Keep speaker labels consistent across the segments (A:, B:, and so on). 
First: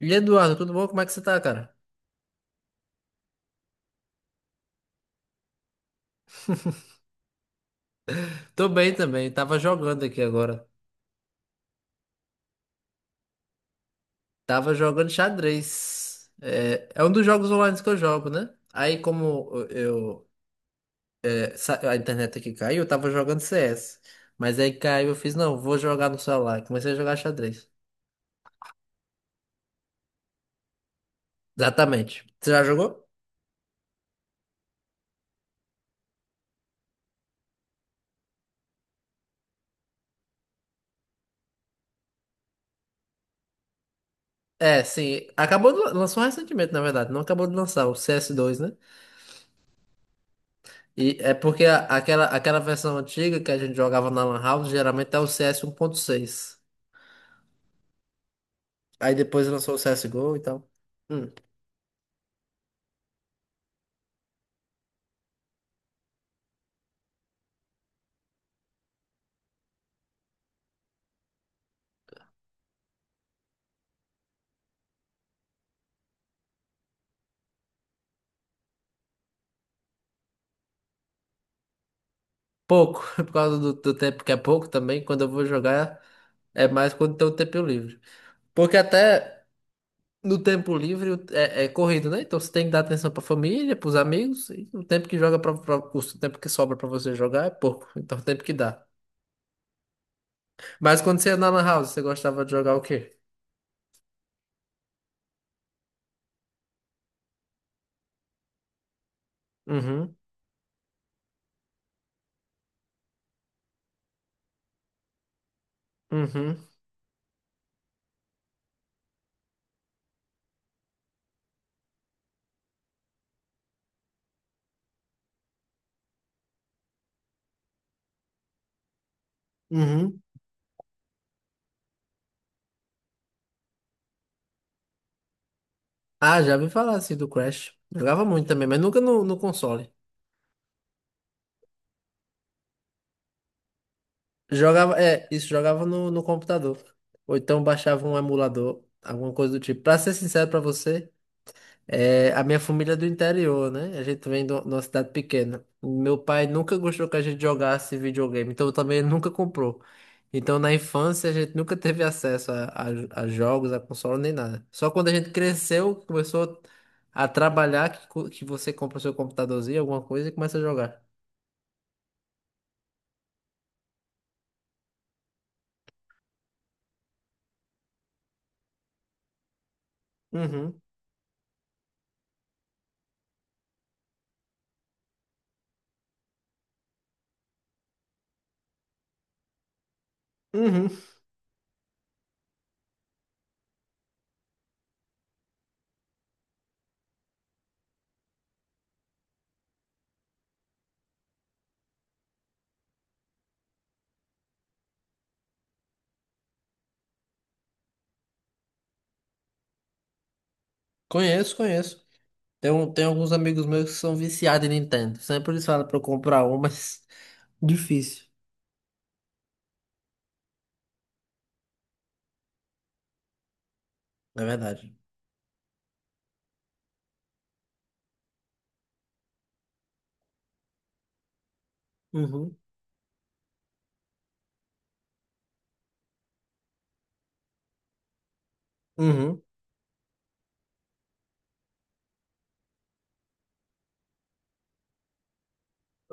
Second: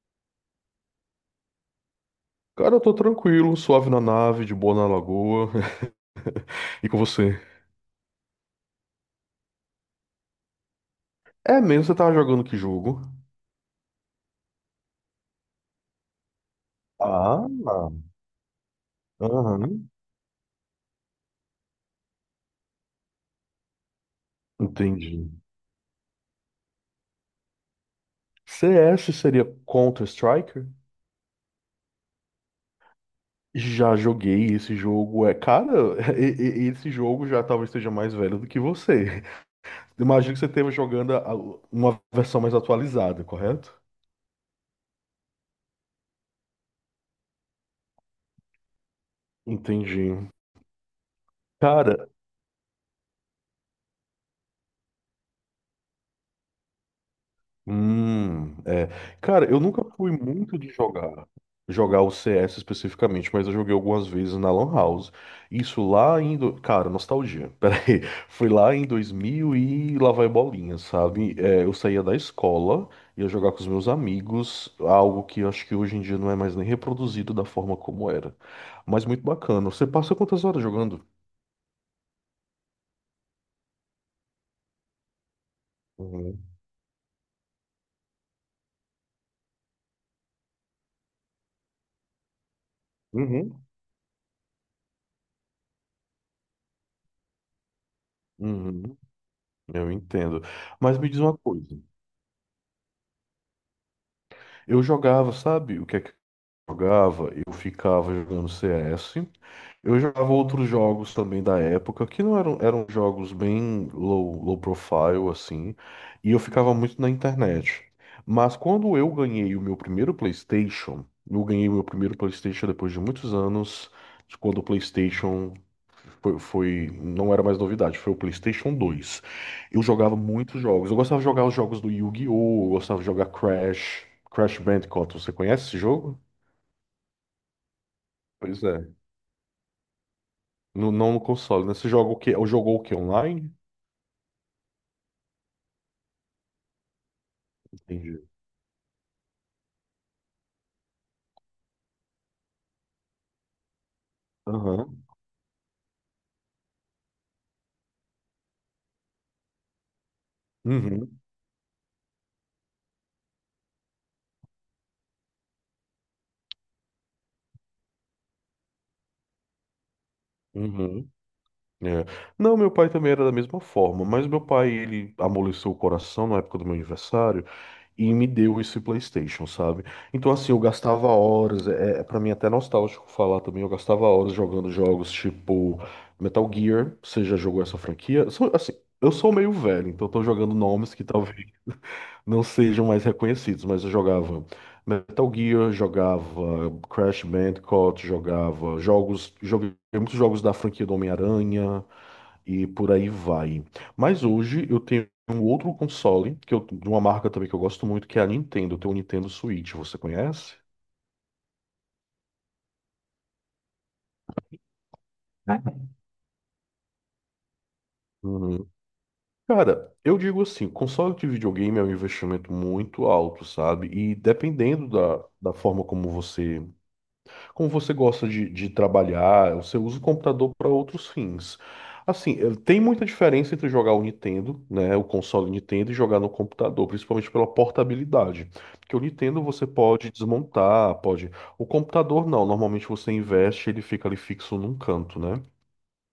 A: Eduardo, tudo bom? Como é que você tá, cara?
B: Cara, eu tô tranquilo, suave na nave, de boa na lagoa. E com você?
A: Tô bem também, tava jogando aqui agora.
B: É mesmo, você tava jogando que jogo?
A: Tava jogando xadrez. É um dos
B: Ah,
A: jogos online que eu jogo, né? Aí como
B: aham.
A: eu, é, sa- A internet aqui caiu, eu tava jogando CS. Mas aí caiu,
B: Entendi.
A: eu fiz, não, vou jogar no celular. E comecei a jogar xadrez.
B: CS seria Counter-Strike?
A: Exatamente. Você já jogou?
B: Já joguei esse jogo. É, cara, esse jogo já talvez esteja mais velho do que você. Imagino que você esteve jogando uma versão mais atualizada, correto?
A: É, sim. Acabou lançou recentemente, na verdade. Não acabou de lançar, o CS2, né?
B: Entendi.
A: E é porque a-
B: Cara.
A: aquela, aquela versão antiga que a gente jogava na Lan House geralmente é o CS 1.6.
B: É.
A: Aí depois
B: Cara, eu
A: lançou o
B: nunca fui
A: CSGO e
B: muito
A: tal.
B: de jogar,
A: Hum,
B: jogar o CS especificamente, mas eu joguei algumas vezes na Lan House. Isso lá em, cara, nostalgia. Pera aí, foi lá em 2000 e lá vai bolinha, sabe? É, eu saía da escola, ia jogar com os meus amigos, algo que eu acho que hoje em dia não é mais nem reproduzido da forma como era. Mas muito bacana. Você passa quantas horas jogando?
A: pouco, por causa do tempo que é pouco também. Quando eu vou jogar,
B: Uhum.
A: é mais quando tem o tempo livre. Porque até no tempo livre é corrido, né? Então você tem que dar atenção pra
B: Uhum.
A: família, pros amigos. E o tempo que joga o tempo que sobra pra você jogar é pouco. Então o tempo que dá.
B: Uhum. Eu entendo. Mas
A: Mas
B: me
A: quando
B: diz
A: você ia
B: uma
A: na Lan
B: coisa.
A: House, você gostava de jogar o quê?
B: Eu jogava, sabe? O que é que jogava, eu ficava jogando CS. Eu
A: Uhum,
B: jogava outros jogos também da época, que não eram, eram jogos bem low profile, assim, e eu
A: uhum,
B: ficava muito na internet. Mas quando eu ganhei o meu primeiro PlayStation, eu ganhei o meu primeiro PlayStation depois de muitos anos, de quando o PlayStation não era mais novidade, foi o PlayStation dois. Eu jogava
A: uhum.
B: muitos jogos. Eu gostava de jogar os jogos do Yu-Gi-Oh! Eu gostava de jogar Crash, Crash Bandicoot. Você conhece esse jogo?
A: Ah, já ouvi falar assim do Crash. Jogava muito
B: Pois
A: também, mas
B: é.
A: nunca no console.
B: Não no console, né? Você joga o quê? Ou jogou o quê? Online?
A: Jogava, é, isso jogava no computador. Ou então baixava um
B: Entendi.
A: emulador, alguma coisa do tipo. Pra ser sincero pra você, a minha família é do interior, né? A gente vem de uma
B: Aham.
A: cidade pequena. Meu pai nunca gostou que a gente jogasse videogame, então também ele nunca comprou. Então na
B: Uhum.
A: infância a gente nunca teve acesso a jogos, a console, nem nada. Só quando a gente cresceu, começou a trabalhar, que você compra o seu computadorzinho, alguma coisa e começa a jogar.
B: Uhum. É. Não, meu pai também era da mesma forma, mas meu pai, ele amoleceu o coração na época do meu aniversário e me deu esse PlayStation, sabe? Então, assim, eu
A: Uhum,
B: gastava horas, para mim é até nostálgico falar também, eu gastava horas jogando jogos tipo Metal Gear, você já jogou essa franquia? Assim, eu sou meio velho, então eu tô jogando
A: uhum.
B: nomes que talvez não sejam mais reconhecidos, mas eu jogava Metal Gear, jogava Crash Bandicoot, jogava jogos, joguei muitos jogos da franquia do Homem-Aranha e por aí vai. Mas hoje eu tenho um outro console de uma marca também que eu gosto muito, que é a Nintendo. Eu tenho o Nintendo Switch, você conhece?
A: Conheço, conheço. Tem alguns amigos meus que são viciados em Nintendo. Sempre
B: Ah,
A: eles falam pra eu comprar um, mas difícil.
B: uhum. Cara, eu digo assim, console de videogame é um investimento muito alto, sabe? E
A: É verdade.
B: dependendo da forma como você. Como você gosta de, trabalhar, você usa o computador para outros fins. Assim, eh,
A: Uhum.
B: tem muita diferença entre jogar o Nintendo, né, o console Nintendo, e jogar no computador, principalmente pela portabilidade. Porque o
A: Uhum.
B: Nintendo você pode desmontar, pode. O computador não, normalmente você investe, ele fica ali fixo num canto, né?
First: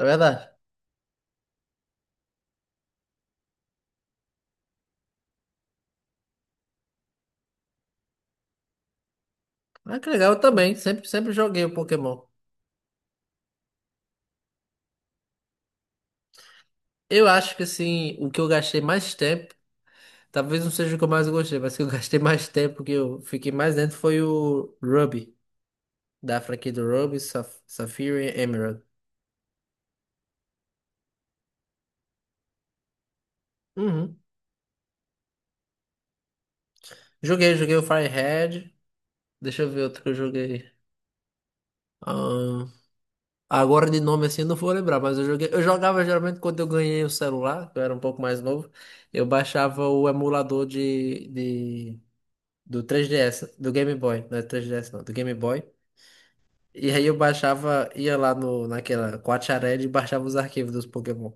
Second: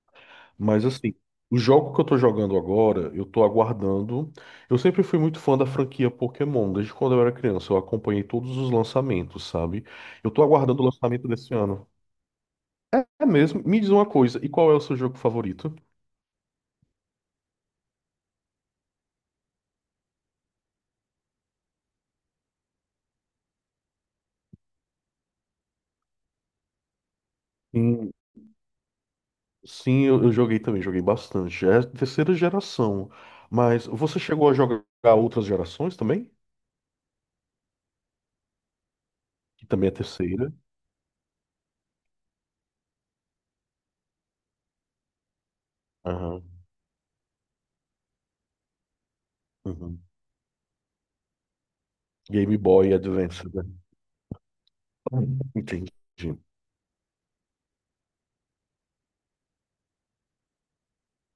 A: É verdade.
B: Mas assim, o jogo que eu tô jogando agora, eu tô aguardando. Eu sempre fui muito fã da franquia Pokémon, desde quando eu era criança, eu acompanhei todos os lançamentos, sabe?
A: Ah, que
B: Eu
A: legal, eu
B: tô
A: também.
B: aguardando o
A: Sempre,
B: lançamento
A: sempre
B: desse
A: joguei o
B: ano.
A: Pokémon.
B: É mesmo. Me diz uma coisa, e qual é o seu jogo favorito?
A: Eu acho que assim, o que eu gastei mais tempo, talvez não seja o que eu mais gostei, mas que eu gastei mais tempo, que eu fiquei mais dentro, foi o Ruby, da franquia do Ruby, Saf-
B: Hum.
A: Sapphire e Emerald.
B: Sim, eu joguei também, joguei bastante. É terceira geração. Mas
A: Uhum.
B: você chegou a jogar outras gerações também?
A: Joguei o Fire Red. Deixa
B: Que
A: eu ver
B: também é
A: outro que eu
B: terceira.
A: joguei. Agora de nome assim eu não vou lembrar, mas eu jogava geralmente
B: Aham,
A: quando eu ganhei o celular, que eu era um pouco mais novo, eu baixava
B: uhum.
A: o emulador de
B: Game
A: do
B: Boy Advance,
A: 3DS,
B: né?
A: do Game Boy, não é 3DS não, do Game Boy.
B: Entendi.
A: E aí eu baixava, ia lá no naquela Quatiarelli e baixava os arquivos dos Pokémon.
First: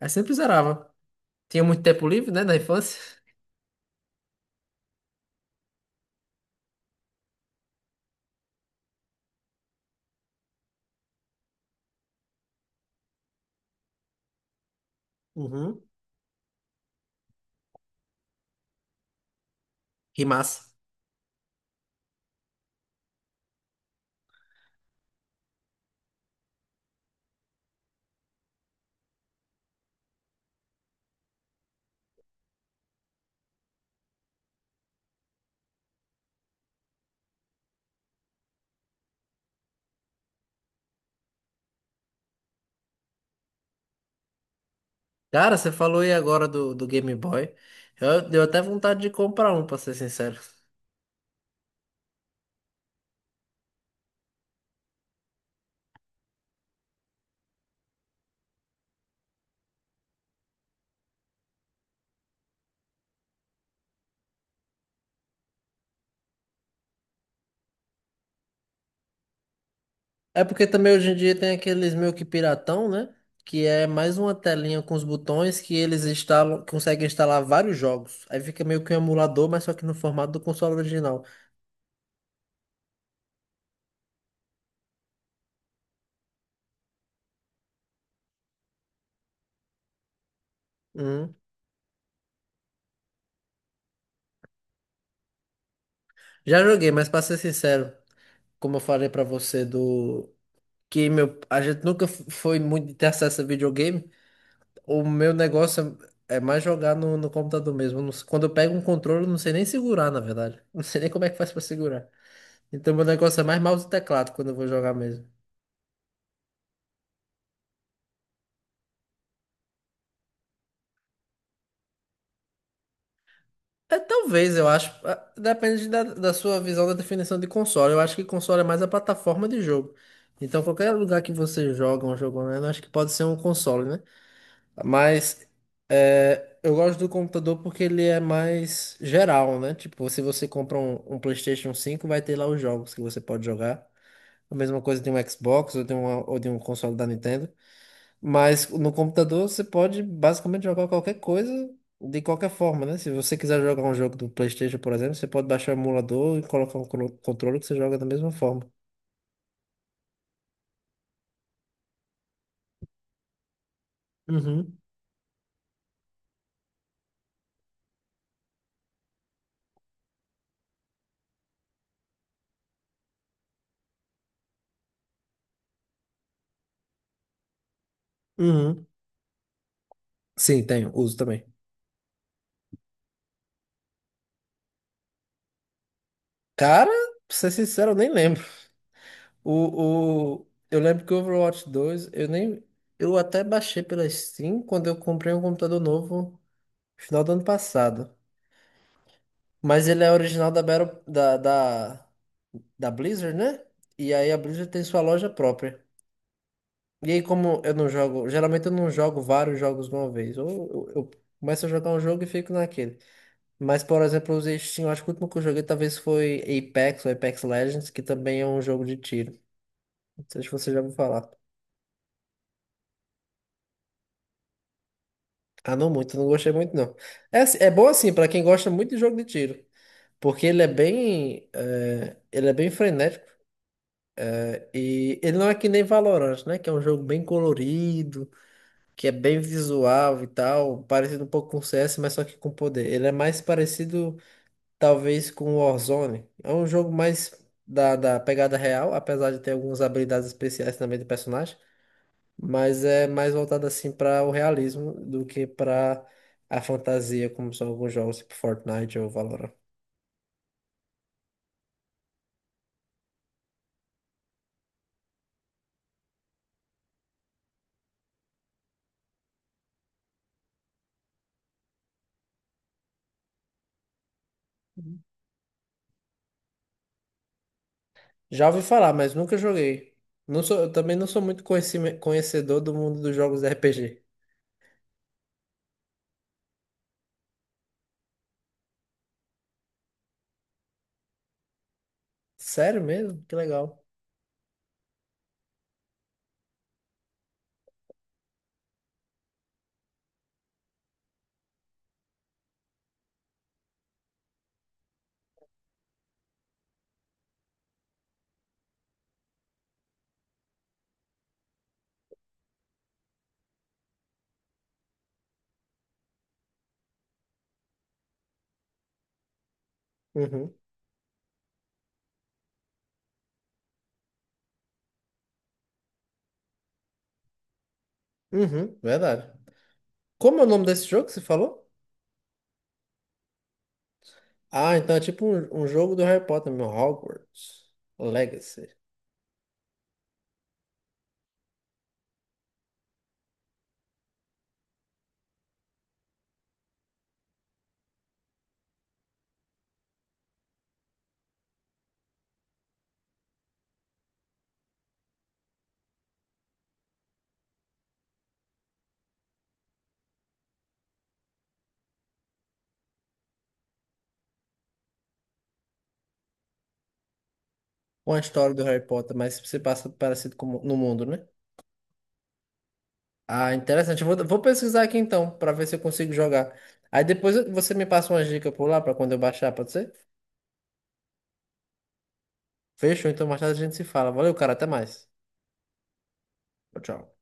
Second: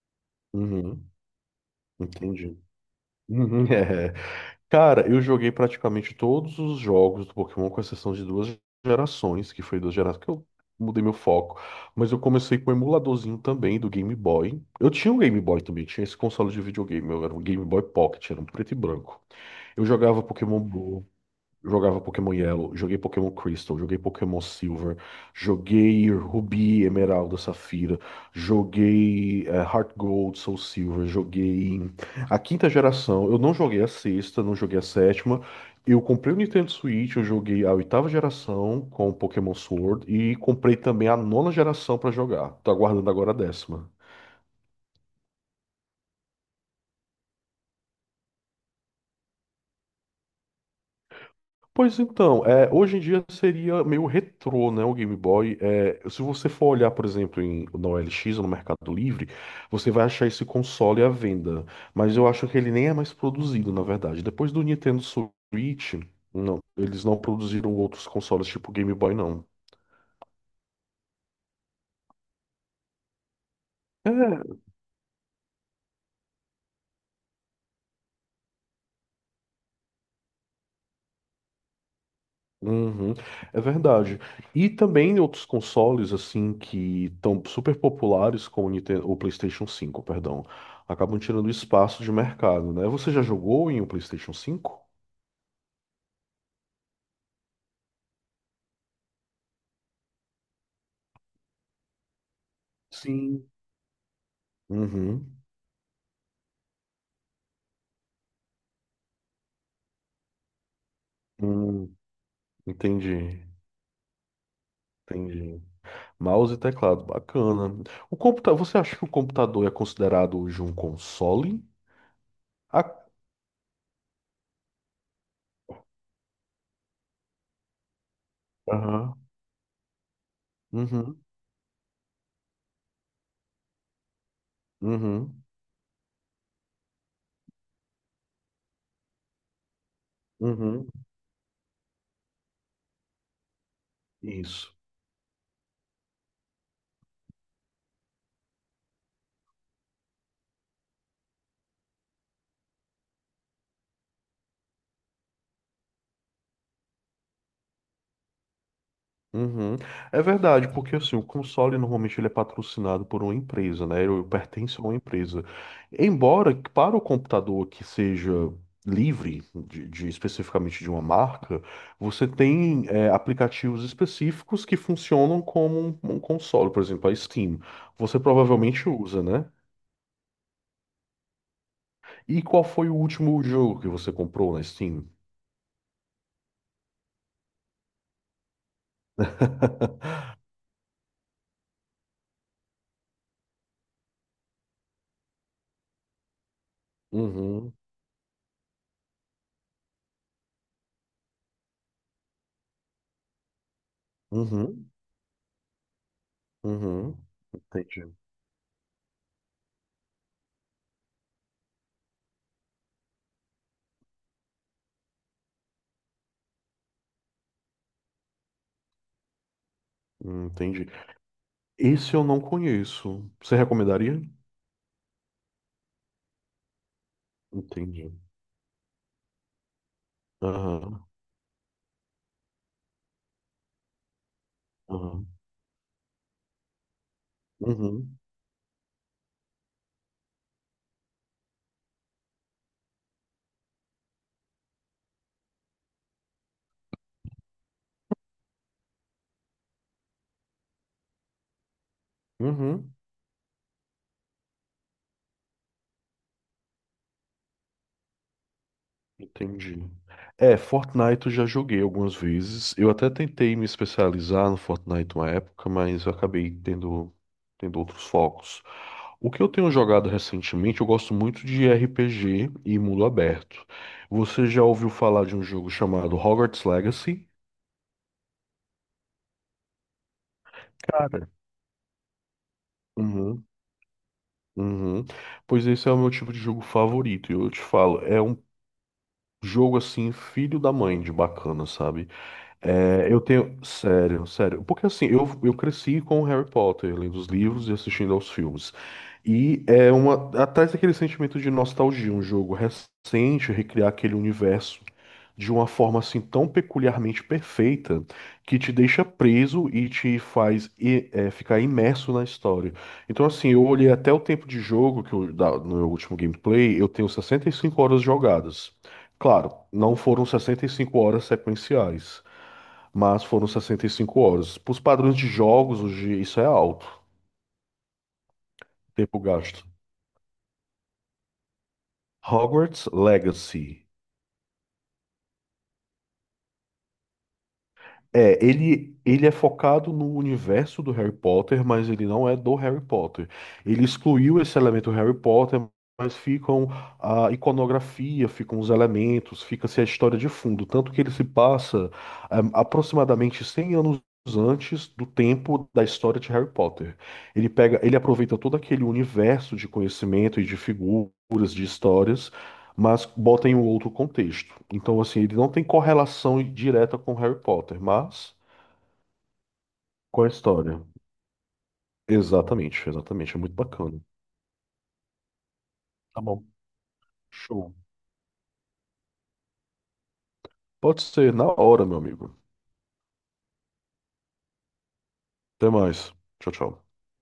A: Aí sempre zerava.
B: Uhum,
A: Tinha muito tempo livre, né, na
B: entendi.
A: infância.
B: Uhum. Cara, eu joguei praticamente todos os jogos do Pokémon, com exceção de duas gerações, que foi duas gerações que eu mudei meu foco. Mas eu comecei com o emuladorzinho também do Game Boy. Eu tinha um Game Boy
A: Uhum.
B: também, tinha esse console de videogame, eu era um Game Boy Pocket, era um preto e branco. Eu jogava
A: Que
B: Pokémon
A: massa.
B: Go. Jogava Pokémon Yellow, joguei Pokémon Crystal, joguei Pokémon Silver, joguei Rubi, Emeralda, Safira, joguei Heart Gold, Soul Silver, joguei a quinta geração. Eu não joguei a sexta, não joguei a sétima. Eu comprei o Nintendo Switch, eu joguei a oitava geração com Pokémon Sword e comprei também a nona geração pra jogar. Tô aguardando agora a décima.
A: Cara, você falou aí agora do Game Boy. Deu até vontade de comprar um, pra ser sincero.
B: Pois então, é, hoje em dia seria meio retrô, né, o Game Boy. É, se você for olhar, por exemplo, em, na OLX ou no Mercado Livre, você vai achar esse console à venda. Mas eu acho que ele nem é mais produzido, na verdade. Depois do Nintendo Switch, não, eles não produziram outros consoles tipo Game Boy, não.
A: É porque também hoje em dia tem aqueles meio que piratão, né? Que é mais uma telinha com os botões que eles instalam, conseguem instalar vários jogos. Aí fica meio que um emulador, mas só que no formato do console original.
B: Uhum, é verdade. E também em outros consoles assim que estão super populares como o Nintendo, o PlayStation cinco, perdão, acabam
A: Hum.
B: tirando espaço de mercado, né? Você já jogou em um PlayStation cinco?
A: Já joguei, mas pra ser sincero, como eu falei pra você a gente nunca foi muito de ter acesso a
B: Sim.
A: videogame. O meu
B: Uhum.
A: negócio é mais jogar no computador mesmo. Eu não sei- Quando eu pego um controle, eu não sei nem segurar, na verdade. Não sei nem como é que faz pra
B: Hum,
A: segurar. Então meu negócio é
B: entendi,
A: mais mouse e teclado quando eu vou jogar mesmo.
B: entendi. Mouse e teclado, bacana. O computa, você acha que o computador é considerado hoje um console? Ah,
A: É, talvez, eu acho. Depende da sua visão da definição de console. Eu acho que console é mais a
B: aham.
A: plataforma de jogo. Então, qualquer
B: Uhum,
A: lugar que você joga um jogo online, eu acho que pode ser um console, né?
B: uhum,
A: Mas eu gosto do computador porque ele é mais geral, né? Tipo, se você compra
B: uhum.
A: um PlayStation 5, vai ter lá os jogos que você pode jogar. A
B: Isso.
A: mesma coisa de um Xbox ou ou de um console da Nintendo. Mas no computador você pode basicamente jogar qualquer coisa de qualquer forma, né? Se você quiser jogar um jogo do PlayStation, por exemplo, você pode baixar o emulador e colocar um controle que você joga da mesma forma.
B: Uhum. É verdade, porque assim, o console normalmente ele é patrocinado por uma empresa, né? Ele
A: Uhum,
B: pertence a uma empresa. Embora que para o computador que seja livre, especificamente de uma marca, você tem é, aplicativos específicos que funcionam como um console, por exemplo, a Steam. Você
A: uhum.
B: provavelmente usa, né?
A: Sim, tenho, uso também.
B: E qual foi o último jogo que você comprou na Steam?
A: Cara, pra ser sincero, eu nem lembro. Eu lembro que o Overwatch 2, eu nem. Eu até baixei pela Steam quando eu comprei um computador novo no final do ano
B: Uhum,
A: passado. Mas ele é original da Battle, da, da, da Blizzard, né? E aí a Blizzard tem
B: uhum,
A: sua loja própria. E
B: uhum.
A: aí, como eu não
B: Entendi.
A: jogo, geralmente eu não jogo vários jogos de uma vez. Ou eu começo a jogar um jogo e fico naquele. Mas, por exemplo, eu usei Steam, eu acho que o último que eu joguei talvez foi Apex, ou Apex Legends, que também é um jogo de tiro. Não sei se você já
B: Entendi.
A: ouviu falar.
B: Esse eu não conheço. Você recomendaria?
A: Ah, não muito, não gostei muito, não. É bom
B: Entendi.
A: assim, pra quem gosta muito de jogo de tiro. Porque ele é
B: Aham,
A: bem, eh, ele é bem frenético. E
B: aham.
A: ele não é que nem Valorant, né? Que é um jogo bem
B: Uhum,
A: colorido, que é bem visual e tal, parecido um pouco com CS, mas só que com poder. Ele é mais parecido, talvez, com Warzone. É um jogo mais da pegada real, apesar de ter algumas habilidades especiais também do personagem, mas
B: uhum.
A: é mais voltado assim para o realismo do que para a fantasia, como são alguns jogos tipo Fortnite ou Valorant.
B: Entendi. É, Fortnite eu já joguei algumas vezes. Eu até tentei me especializar no Fortnite uma época, mas eu acabei tendo outros focos. O que eu tenho jogado recentemente, eu gosto muito de RPG e mundo aberto. Você já ouviu falar de um jogo chamado Hogwarts Legacy?
A: Já ouvi falar, mas nunca joguei. Eu também não sou
B: Cara.
A: muito conhecedor do mundo dos jogos
B: Uhum,
A: RPG.
B: uhum. Pois esse é o meu tipo de jogo favorito. E eu te falo, é um jogo assim, filho da mãe de bacana, sabe?
A: Sério
B: É, eu
A: mesmo? Que
B: tenho.
A: legal.
B: Sério, sério. Porque assim, eu cresci com o Harry Potter, lendo os livros e assistindo aos filmes. E é uma. Atrás daquele sentimento de nostalgia, um jogo recente, recriar aquele universo de uma forma assim tão peculiarmente perfeita que te deixa preso e te faz ficar imerso na história. Então, assim, eu olhei até o tempo de jogo no meu último gameplay, eu tenho 65 horas jogadas. Claro, não foram
A: Uhum.
B: 65 horas sequenciais, mas foram 65 horas. Para os padrões de jogos, hoje isso é alto,
A: Uhum,
B: tempo
A: verdade.
B: gasto.
A: Como é o nome desse jogo que você falou?
B: Hogwarts Legacy.
A: Ah, então é tipo um jogo do Harry Potter, meu Hogwarts
B: É,
A: Legacy.
B: ele é focado no universo do Harry Potter, mas ele não é do Harry Potter. Ele excluiu esse elemento Harry Potter, mas ficam a iconografia, ficam os elementos, fica-se a história de fundo. Tanto que ele se passa aproximadamente 100 anos antes do tempo da história de Harry Potter. Ele pega, ele aproveita todo aquele universo de conhecimento e de figuras, de histórias, mas bota em um outro contexto. Então, assim, ele não tem correlação direta com Harry Potter,
A: Uma
B: mas
A: história do Harry Potter, mas se passa
B: com a
A: parecido no
B: história.
A: mundo, né?
B: Exatamente, exatamente. É
A: Ah,
B: muito bacana.
A: interessante. Eu vou pesquisar aqui então, pra ver se eu consigo
B: Tá bom.
A: jogar. Aí depois
B: Show.
A: você me passa uma dica por lá pra quando eu baixar, pode ser?
B: Pode ser na hora, meu amigo.
A: Fechou, então mais tarde a gente se fala. Valeu, cara, até mais.
B: Até mais. Tchau,
A: Tchau,
B: tchau.
A: tchau.